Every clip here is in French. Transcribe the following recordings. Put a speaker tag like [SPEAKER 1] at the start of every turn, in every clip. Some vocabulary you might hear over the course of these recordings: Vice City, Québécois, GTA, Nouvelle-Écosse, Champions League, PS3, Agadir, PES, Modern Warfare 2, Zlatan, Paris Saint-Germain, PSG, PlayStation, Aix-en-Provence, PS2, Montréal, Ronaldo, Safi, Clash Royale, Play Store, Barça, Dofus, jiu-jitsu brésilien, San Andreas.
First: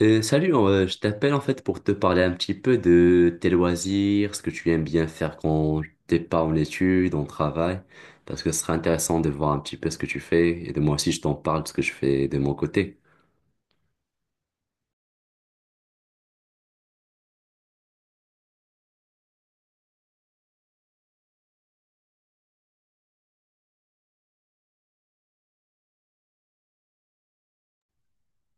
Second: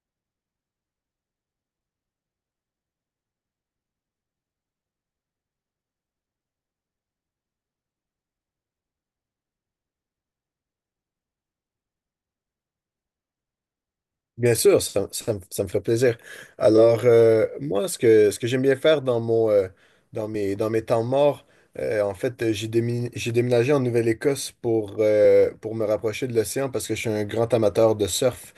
[SPEAKER 1] Salut, je t'appelle en fait pour te parler un petit peu de tes loisirs, ce que tu aimes bien faire quand t'es pas en études, en travail, parce que ce serait intéressant de voir un petit peu ce que tu fais et de moi aussi je t'en parle de ce que je fais de mon côté.
[SPEAKER 2] Bien sûr, ça me ferait plaisir. Alors, moi, ce que j'aime bien faire dans dans mes temps morts, en fait, j'ai déménagé en Nouvelle-Écosse pour me rapprocher de l'océan parce que je suis un grand amateur de surf.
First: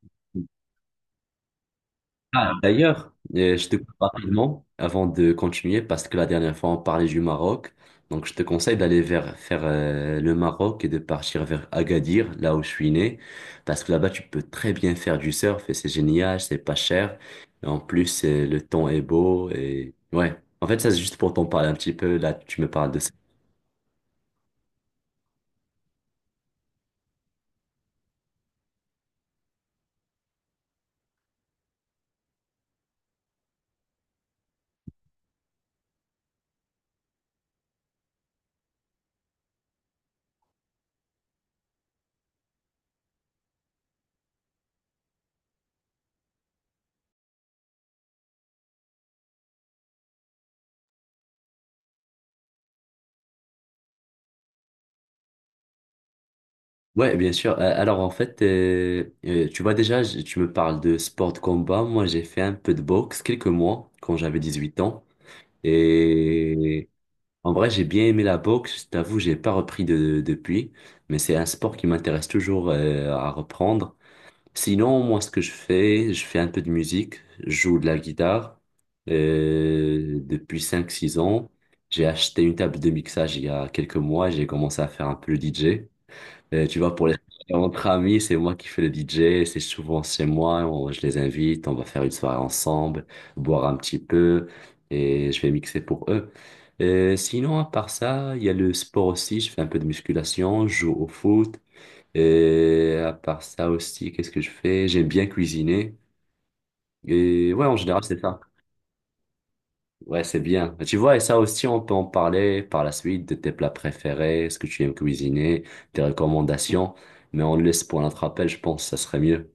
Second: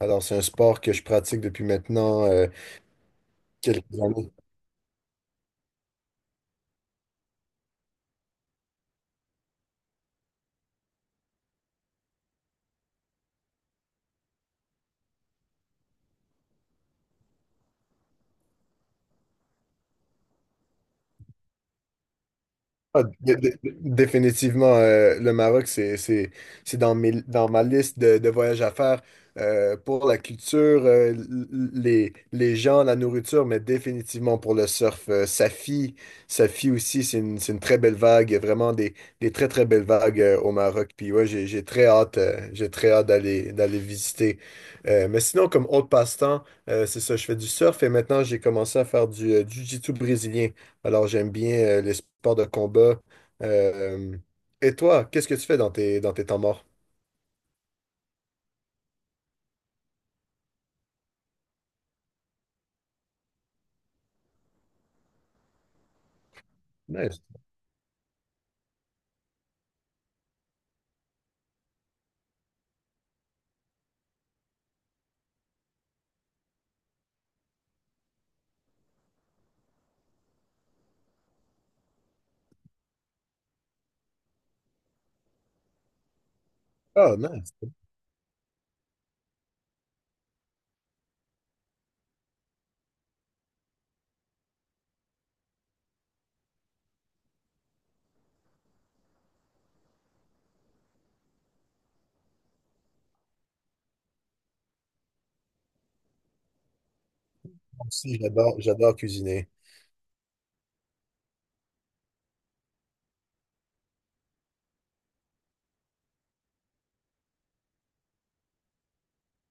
[SPEAKER 2] Alors, c'est un sport que je pratique depuis maintenant
[SPEAKER 1] Ah, d'ailleurs, je te coupe
[SPEAKER 2] quelques années.
[SPEAKER 1] rapidement avant de continuer parce que la dernière fois on parlait du Maroc. Donc je te conseille d'aller vers faire le Maroc et de partir vers Agadir, là où je suis né, parce que là-bas tu peux très bien faire du surf et c'est génial, c'est pas cher. Et en plus le temps est beau et ouais. En fait ça c'est juste pour t'en parler un petit peu. Là tu me parles de
[SPEAKER 2] Ah,
[SPEAKER 1] ça.
[SPEAKER 2] dé- dé- Définitivement, le Maroc, c'est dans dans ma liste de voyages à faire pour la culture, les gens, la nourriture, mais définitivement pour le surf. Safi, Safi aussi, c'est une très belle vague. Il y a vraiment des très très belles vagues au Maroc. Puis ouais, j'ai très hâte d'aller visiter. Mais sinon, comme autre passe-temps, c'est ça, je fais du surf et maintenant j'ai commencé à faire du jiu-jitsu brésilien. Alors, j'aime bien les sports de combat. Euh, et toi, qu'est-ce que tu fais dans dans tes temps morts?
[SPEAKER 1] Ouais, bien sûr. Alors en fait, tu vois déjà, tu me parles de sport de combat. Moi j'ai fait un peu de boxe quelques mois quand j'avais 18 ans. Et
[SPEAKER 2] Nice.
[SPEAKER 1] en vrai, j'ai bien aimé la boxe. Je t'avoue, j'ai pas repris de, depuis, mais c'est un sport qui m'intéresse toujours à reprendre. Sinon, moi, ce que je fais un peu de musique. Je joue de la guitare depuis 5, 6 ans. J'ai acheté une table de mixage il y a quelques mois. J'ai commencé à faire un peu le DJ. Tu vois, pour les
[SPEAKER 2] Ah, nice.
[SPEAKER 1] entre amis, c'est moi qui fais le DJ, c'est souvent chez moi, je les invite, on va faire une soirée ensemble, boire un petit peu, et je vais mixer pour eux. Sinon, à part ça, il y a le sport aussi, je fais un peu de musculation, je joue au foot, et à part ça aussi, qu'est-ce que je fais? J'aime bien cuisiner, et ouais, en
[SPEAKER 2] Moi
[SPEAKER 1] général, c'est
[SPEAKER 2] aussi,
[SPEAKER 1] ça.
[SPEAKER 2] j'adore cuisiner.
[SPEAKER 1] Ouais, c'est bien. Tu vois, et ça aussi, on peut en parler par la suite de tes plats préférés, ce que tu aimes cuisiner, tes recommandations, mais on le laisse pour notre appel, je pense, ça serait mieux.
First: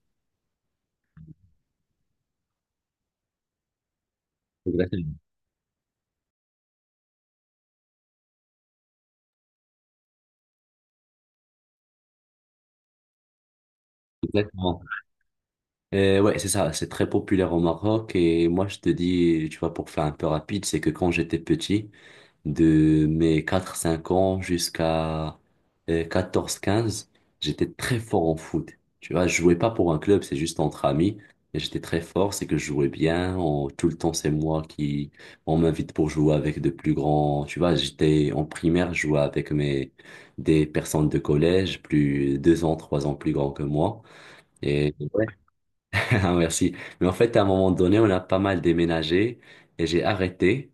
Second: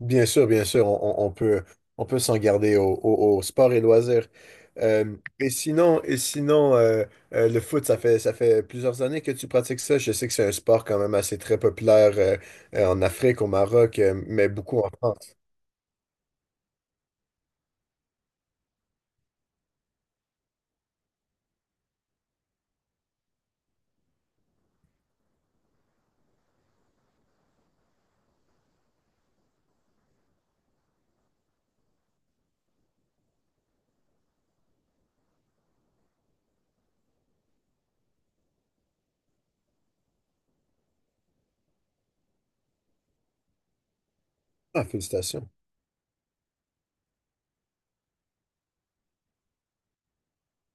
[SPEAKER 2] Bien sûr, on peut s'en garder au sport et loisirs.
[SPEAKER 1] Exactement.
[SPEAKER 2] Et sinon le foot, ça fait plusieurs années que tu pratiques ça. Je sais que c'est un sport quand même assez très populaire en Afrique, au Maroc, mais beaucoup
[SPEAKER 1] Exactement.
[SPEAKER 2] en France.
[SPEAKER 1] Ouais, c'est ça, c'est très populaire au Maroc et moi je te dis, tu vois, pour faire un peu rapide, c'est que quand j'étais petit, de mes 4, 5 ans jusqu'à 14, 15, j'étais très fort en foot. Tu vois, je jouais pas pour un club, c'est juste entre amis, et j'étais très fort, c'est que je jouais bien, tout le temps c'est moi qui, on m'invite pour jouer avec de plus grands, tu vois, j'étais en primaire, je jouais avec mes, des personnes de collège, plus 2 ans, 3 ans plus grands que moi.
[SPEAKER 2] Ah, félicitations.
[SPEAKER 1] Ah, merci. Mais en fait, à un moment donné, on a pas mal déménagé et j'ai arrêté.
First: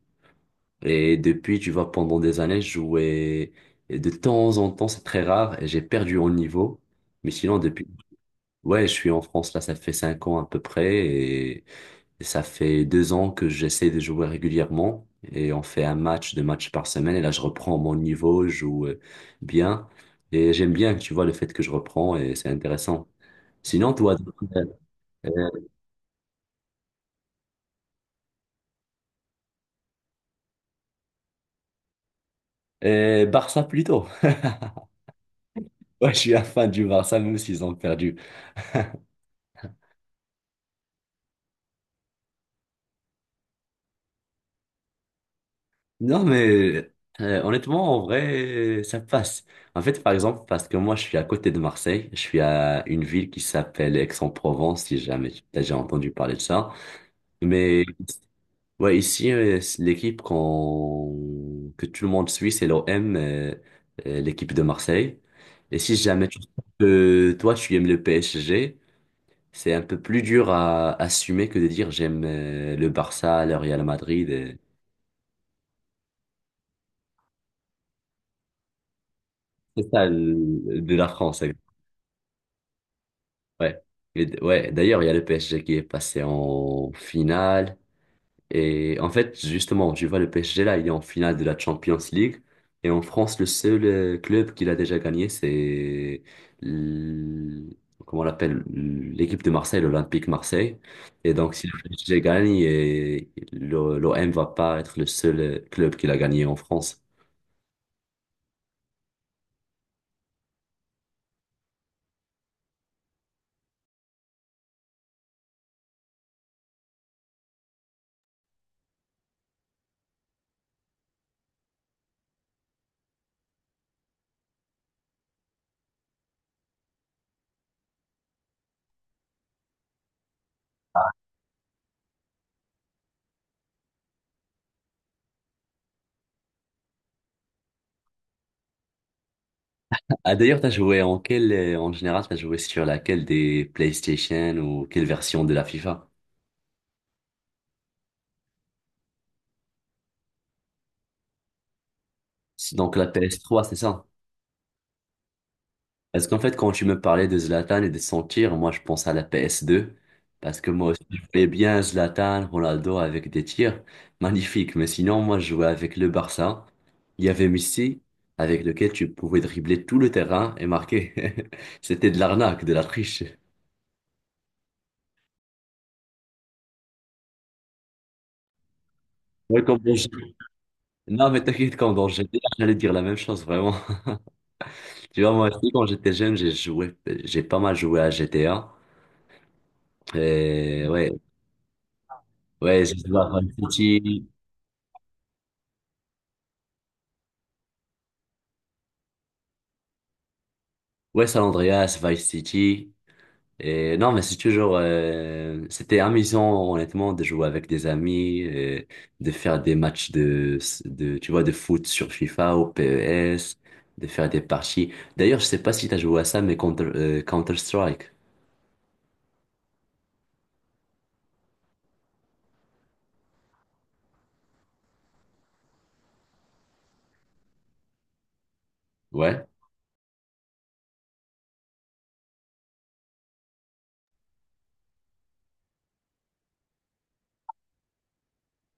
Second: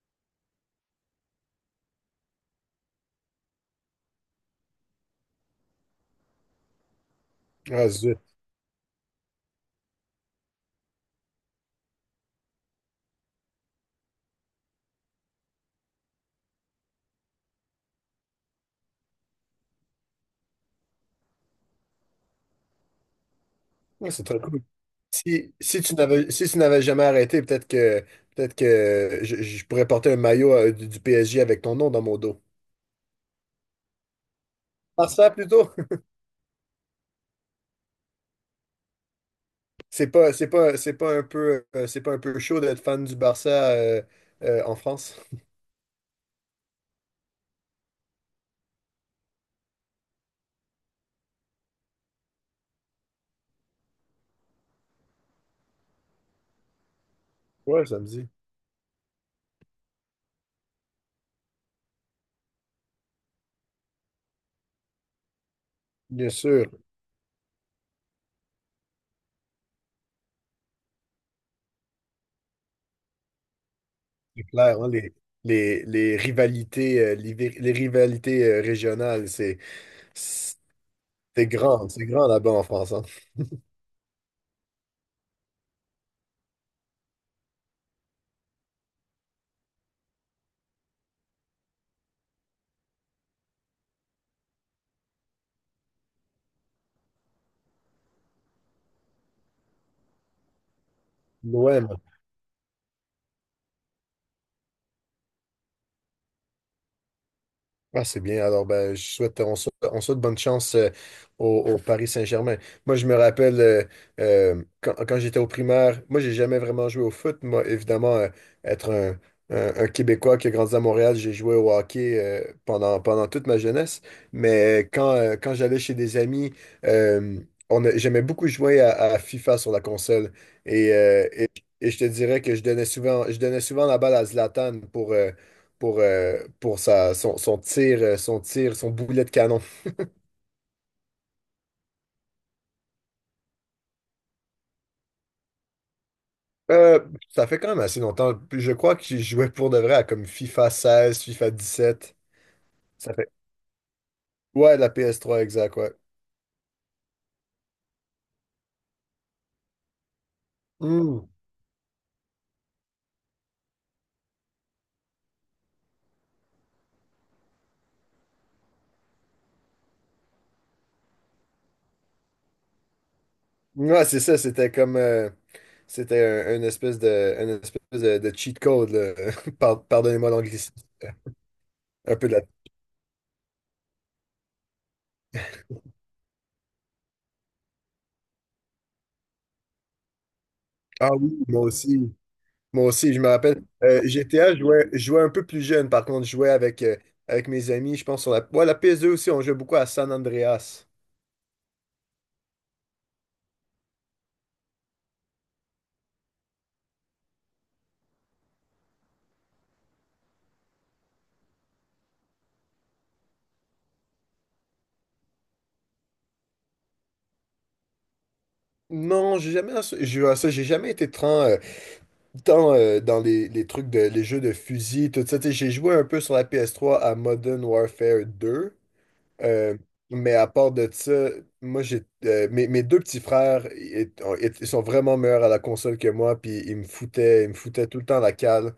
[SPEAKER 1] Et depuis, tu vois, pendant des années, je jouais et de temps en temps, c'est très rare, et j'ai perdu en niveau. Mais sinon, depuis,
[SPEAKER 2] Ah, zut.
[SPEAKER 1] ouais, je suis en France, là, ça fait 5 ans à peu près, et ça fait 2 ans que j'essaie de jouer régulièrement. Et on fait un match, deux matchs par semaine, et là, je reprends mon niveau, je joue bien. Et j'aime bien, tu vois, le fait que je reprends, et c'est intéressant. Sinon,
[SPEAKER 2] Ouais,
[SPEAKER 1] toi,
[SPEAKER 2] c'est très cool.
[SPEAKER 1] euh,
[SPEAKER 2] Si tu n'avais jamais arrêté, peut-être que je pourrais porter un maillot du PSG avec ton nom dans mon dos.
[SPEAKER 1] Barça plutôt.
[SPEAKER 2] Barça plutôt.
[SPEAKER 1] Ouais, je suis un fan du Barça, même s'ils ont perdu.
[SPEAKER 2] C'est pas un peu c'est pas un peu chaud d'être fan du Barça en France.
[SPEAKER 1] Non, mais honnêtement, en vrai, ça passe. En fait, par exemple, parce que moi, je suis à côté de Marseille, je suis à une ville qui s'appelle Aix-en-Provence, si jamais tu as déjà entendu parler de ça. Mais
[SPEAKER 2] Ouais, ça me dit.
[SPEAKER 1] ouais, ici, c'est l'équipe qu'on... que tout le monde suit, c'est l'OM, l'équipe de Marseille. Et si jamais
[SPEAKER 2] Bien
[SPEAKER 1] tu...
[SPEAKER 2] sûr,
[SPEAKER 1] que toi, tu aimes le PSG, c'est un peu plus dur à assumer que de dire j'aime le Barça, le Real Madrid.
[SPEAKER 2] c'est clair, hein, les rivalités les rivalités régionales, c'est
[SPEAKER 1] C'est ça, de la France.
[SPEAKER 2] c'est
[SPEAKER 1] Exact.
[SPEAKER 2] grand, c'est grand là-bas en France, hein.
[SPEAKER 1] Ouais. Et ouais. D'ailleurs, il y a le PSG qui est passé en finale. Et en fait, justement, tu vois, le PSG là, il est en finale de la Champions League. Et en France, le seul club qu'il a déjà gagné, c'est l- comment on l'appelle, l'équipe de Marseille, l'Olympique Marseille. Et donc, si le
[SPEAKER 2] L'OM.
[SPEAKER 1] PSG gagne, et l'O- M va pas être le seul club qu'il a gagné en France.
[SPEAKER 2] Ah, c'est bien. Alors, ben, je souhaite, on souhaite, on souhaite bonne chance au Paris Saint-Germain. Moi, je me rappelle quand j'étais au primaire, moi, j'ai jamais vraiment joué au foot. Moi, évidemment, être un, un Québécois qui a grandi à Montréal, j'ai joué au hockey pendant toute ma jeunesse. Mais quand j'allais chez des amis, euh, j'aimais beaucoup jouer à FIFA sur la console. Et, et je te dirais que je donnais souvent la balle à Zlatan pour son tir, son boulet de canon.
[SPEAKER 1] Ah, d'ailleurs, t'as joué en quelle, en général, t'as joué sur laquelle des PlayStation ou quelle version de la FIFA?
[SPEAKER 2] Euh, Ça fait quand même assez longtemps. Je crois que j'y jouais pour de vrai à comme FIFA 16 FIFA 17.
[SPEAKER 1] C'est donc la
[SPEAKER 2] Ça fait.
[SPEAKER 1] PS3, c'est ça?
[SPEAKER 2] Ouais, la PS trois exact, ouais.
[SPEAKER 1] Parce qu'en fait, quand tu me parlais de Zlatan et de son tir, moi, je pense à la PS2. Parce que moi aussi, je
[SPEAKER 2] Hmm.
[SPEAKER 1] voyais bien Zlatan, Ronaldo avec des tirs magnifiques. Mais sinon, moi, je jouais avec le Barça. Il y avait Messi, avec lequel tu pouvais dribbler tout le terrain et marquer. C'était de l'arnaque, de la triche.
[SPEAKER 2] Ouais, c'est ça, c'était comme. C'était une espèce de cheat code, là.
[SPEAKER 1] Ouais,
[SPEAKER 2] Pardonnez-moi l'anglicisme.
[SPEAKER 1] non, mais t'inquiète, quand dans
[SPEAKER 2] Un peu de la.
[SPEAKER 1] GTA, j'allais dire la même chose, vraiment. Tu vois, moi aussi, quand j'étais jeune, j'ai joué, j'ai pas mal joué à G T GTA. Et
[SPEAKER 2] Ah
[SPEAKER 1] ouais,
[SPEAKER 2] oui, moi aussi. Moi
[SPEAKER 1] ouais, j'ai
[SPEAKER 2] aussi,
[SPEAKER 1] joué
[SPEAKER 2] je me
[SPEAKER 1] à Vice
[SPEAKER 2] rappelle.
[SPEAKER 1] City,
[SPEAKER 2] GTA, je jouais un peu plus jeune, par contre, avec mes amis, je pense, sur la, ouais, la PS2 aussi, on jouait beaucoup à San Andreas.
[SPEAKER 1] ouais, San Andreas, Vice City. Et non, mais c'est toujours, c'était amusant, honnêtement, de jouer avec des amis, et de faire des matchs de, tu vois, de foot sur FIFA ou PES, de faire des parties. D'ailleurs, je sais pas si t'as joué à ça, mais Counter-Strike.
[SPEAKER 2] Non, j'ai jamais joué à ça, j'ai jamais été tant, dans les jeux de fusil, tout ça. Tu sais, j'ai joué un peu sur la PS3 à Modern Warfare 2,
[SPEAKER 1] Ouais.
[SPEAKER 2] euh, mais à part de ça, moi, mes deux petits frères, ils sont vraiment meilleurs à la console que moi, puis ils me foutaient tout le temps la cale.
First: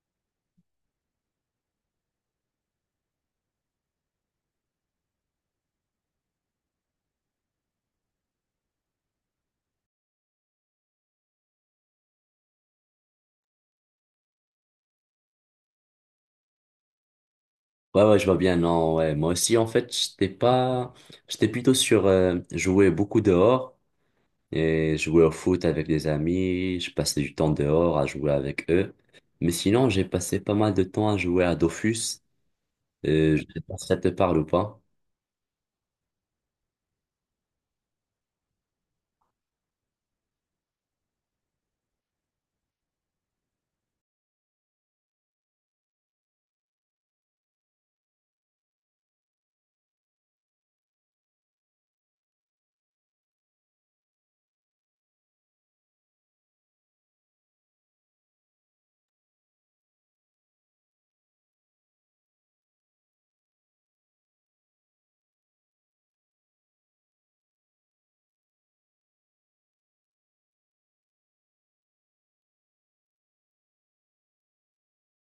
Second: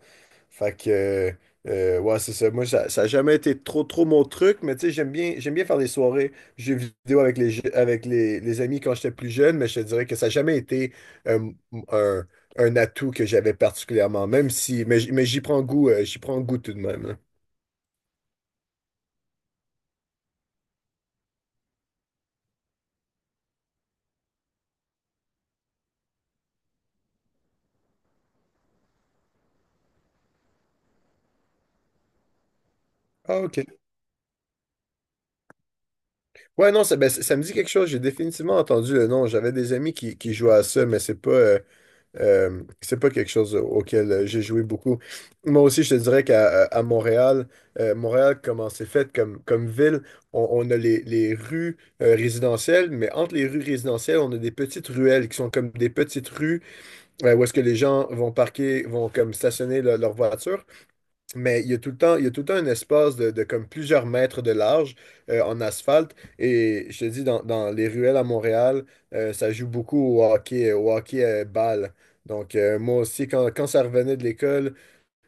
[SPEAKER 2] Fait que, ouais, c'est ça. Moi, ça a jamais été trop, trop mon truc, mais tu sais, j'aime bien faire des soirées jeux vidéo avec les, je- avec les amis quand j'étais plus jeune, mais je te dirais que ça n'a jamais été euh, un, un atout que j'avais particulièrement, même si, mais j'y prends goût tout de même, là.
[SPEAKER 1] Ouais, ouais, je vois bien, non, ouais. Moi aussi, en fait, j'étais pas, j'étais plutôt sur jouer beaucoup dehors et jouer au foot avec des amis. Je passais du temps dehors à jouer avec eux. Mais sinon, j'ai passé pas mal de temps à jouer à Dofus.
[SPEAKER 2] Ah,
[SPEAKER 1] Je sais
[SPEAKER 2] ok.
[SPEAKER 1] pas si ça te parle ou pas.
[SPEAKER 2] Ouais, non, ça, ben, ça me dit quelque chose. J'ai définitivement entendu le nom. J'avais des amis qui jouaient à ça, mais c'est pas quelque chose auquel j'ai joué beaucoup. Moi aussi, je te dirais qu'à à Montréal, comment c'est fait comme ville, on a les rues résidentielles, mais entre les rues résidentielles, on a des petites ruelles qui sont comme des petites rues où est-ce que les gens vont parquer, vont comme stationner leur voiture. Mais il y a tout le temps un espace de comme plusieurs mètres de large en asphalte. Et je te dis, dans les ruelles à Montréal, ça joue beaucoup au hockey balle. Donc, moi aussi, quand ça revenait de l'école,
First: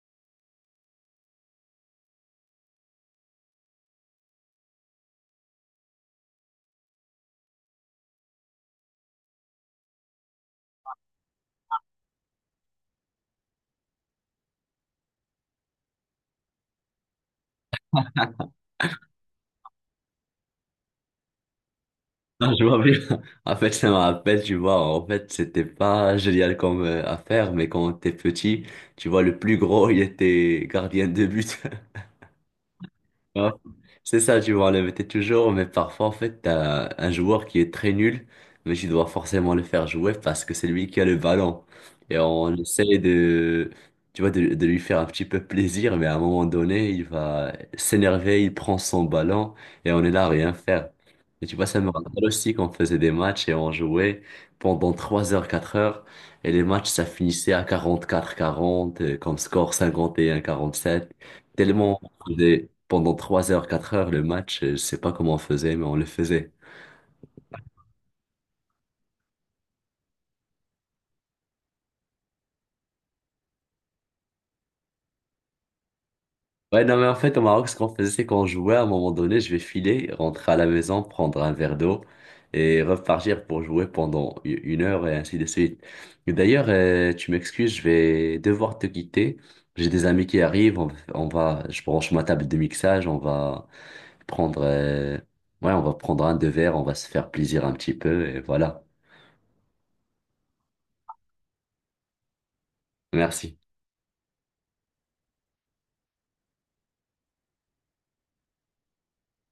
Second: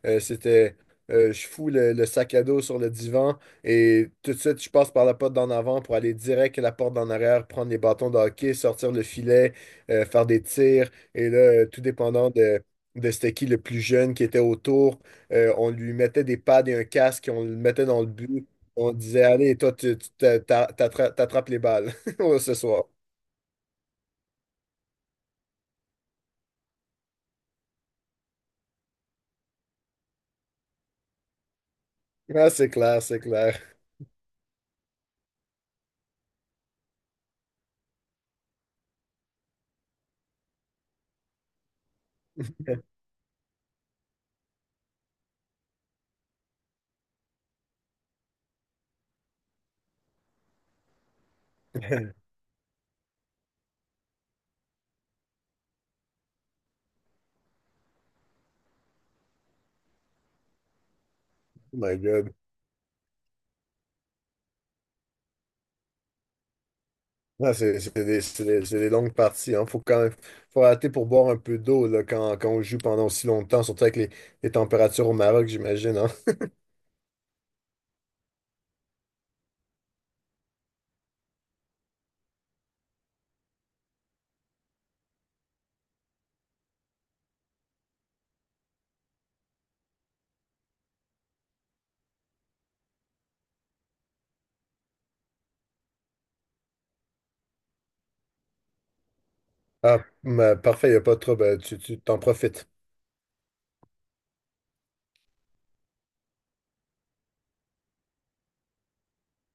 [SPEAKER 2] euh, c'était, je fous le sac à dos sur le divan et tout de suite, je passe par la porte d'en avant pour aller direct à la porte d'en arrière, prendre les bâtons de hockey, sortir le filet, faire des tirs. Et là, tout dépendant de c'était qui le plus jeune qui était autour, on lui mettait des pads et un casque, on le mettait dans le but. On disait, allez, toi, tu t'a- t'a- t'attra- t'attrapes les balles
[SPEAKER 1] Ah,
[SPEAKER 2] ce
[SPEAKER 1] je vois
[SPEAKER 2] soir.
[SPEAKER 1] bien. En fait, ça me rappelle, tu vois, en fait, c'était pas génial comme affaire, mais quand t'es petit, tu vois, le plus gros, il était gardien de but.
[SPEAKER 2] Ah, c'est clair, c'est
[SPEAKER 1] Ouais.
[SPEAKER 2] clair.
[SPEAKER 1] C'est ça, tu vois, le t'es toujours, mais parfois, en fait, t'as un joueur qui est très nul, mais tu dois forcément le faire jouer parce que c'est lui qui a le ballon. Et on essaie de, tu vois, de lui faire un petit peu plaisir, mais à un moment donné, il va s'énerver, il prend son ballon et on est là à rien faire. Et tu vois, ça me rappelle aussi qu'on faisait des matchs et on jouait pendant 3 heures, 4 heures, et les matchs, ça finissait à 44-40, comme score 51-47.
[SPEAKER 2] Oh my
[SPEAKER 1] Tellement
[SPEAKER 2] God.
[SPEAKER 1] faisait pendant 3 heures, 4 heures le match. Je sais pas comment on faisait, mais on le faisait.
[SPEAKER 2] Ouais, c'est des longues parties. Hein. Faut arrêter pour boire un peu d'eau là, quand on joue pendant aussi longtemps, surtout avec les températures au Maroc, j'imagine, hein.
[SPEAKER 1] Ouais, non, mais en fait, au Maroc, ce qu'on faisait, c'est qu'on jouait à un moment donné, je vais filer, rentrer à la maison, prendre un verre d'eau et repartir pour jouer pendant 1 heure et ainsi de suite. Et d'ailleurs, tu m'excuses, je vais devoir te quitter. J'ai des amis qui arrivent, on va, je branche ma table de mixage, on va prendre, ouais, on va prendre un deux verres, on va se faire plaisir un petit peu et voilà.
[SPEAKER 2] Ah, mais parfait, il a pas de trouble. Tu t'en profites.
[SPEAKER 1] Merci.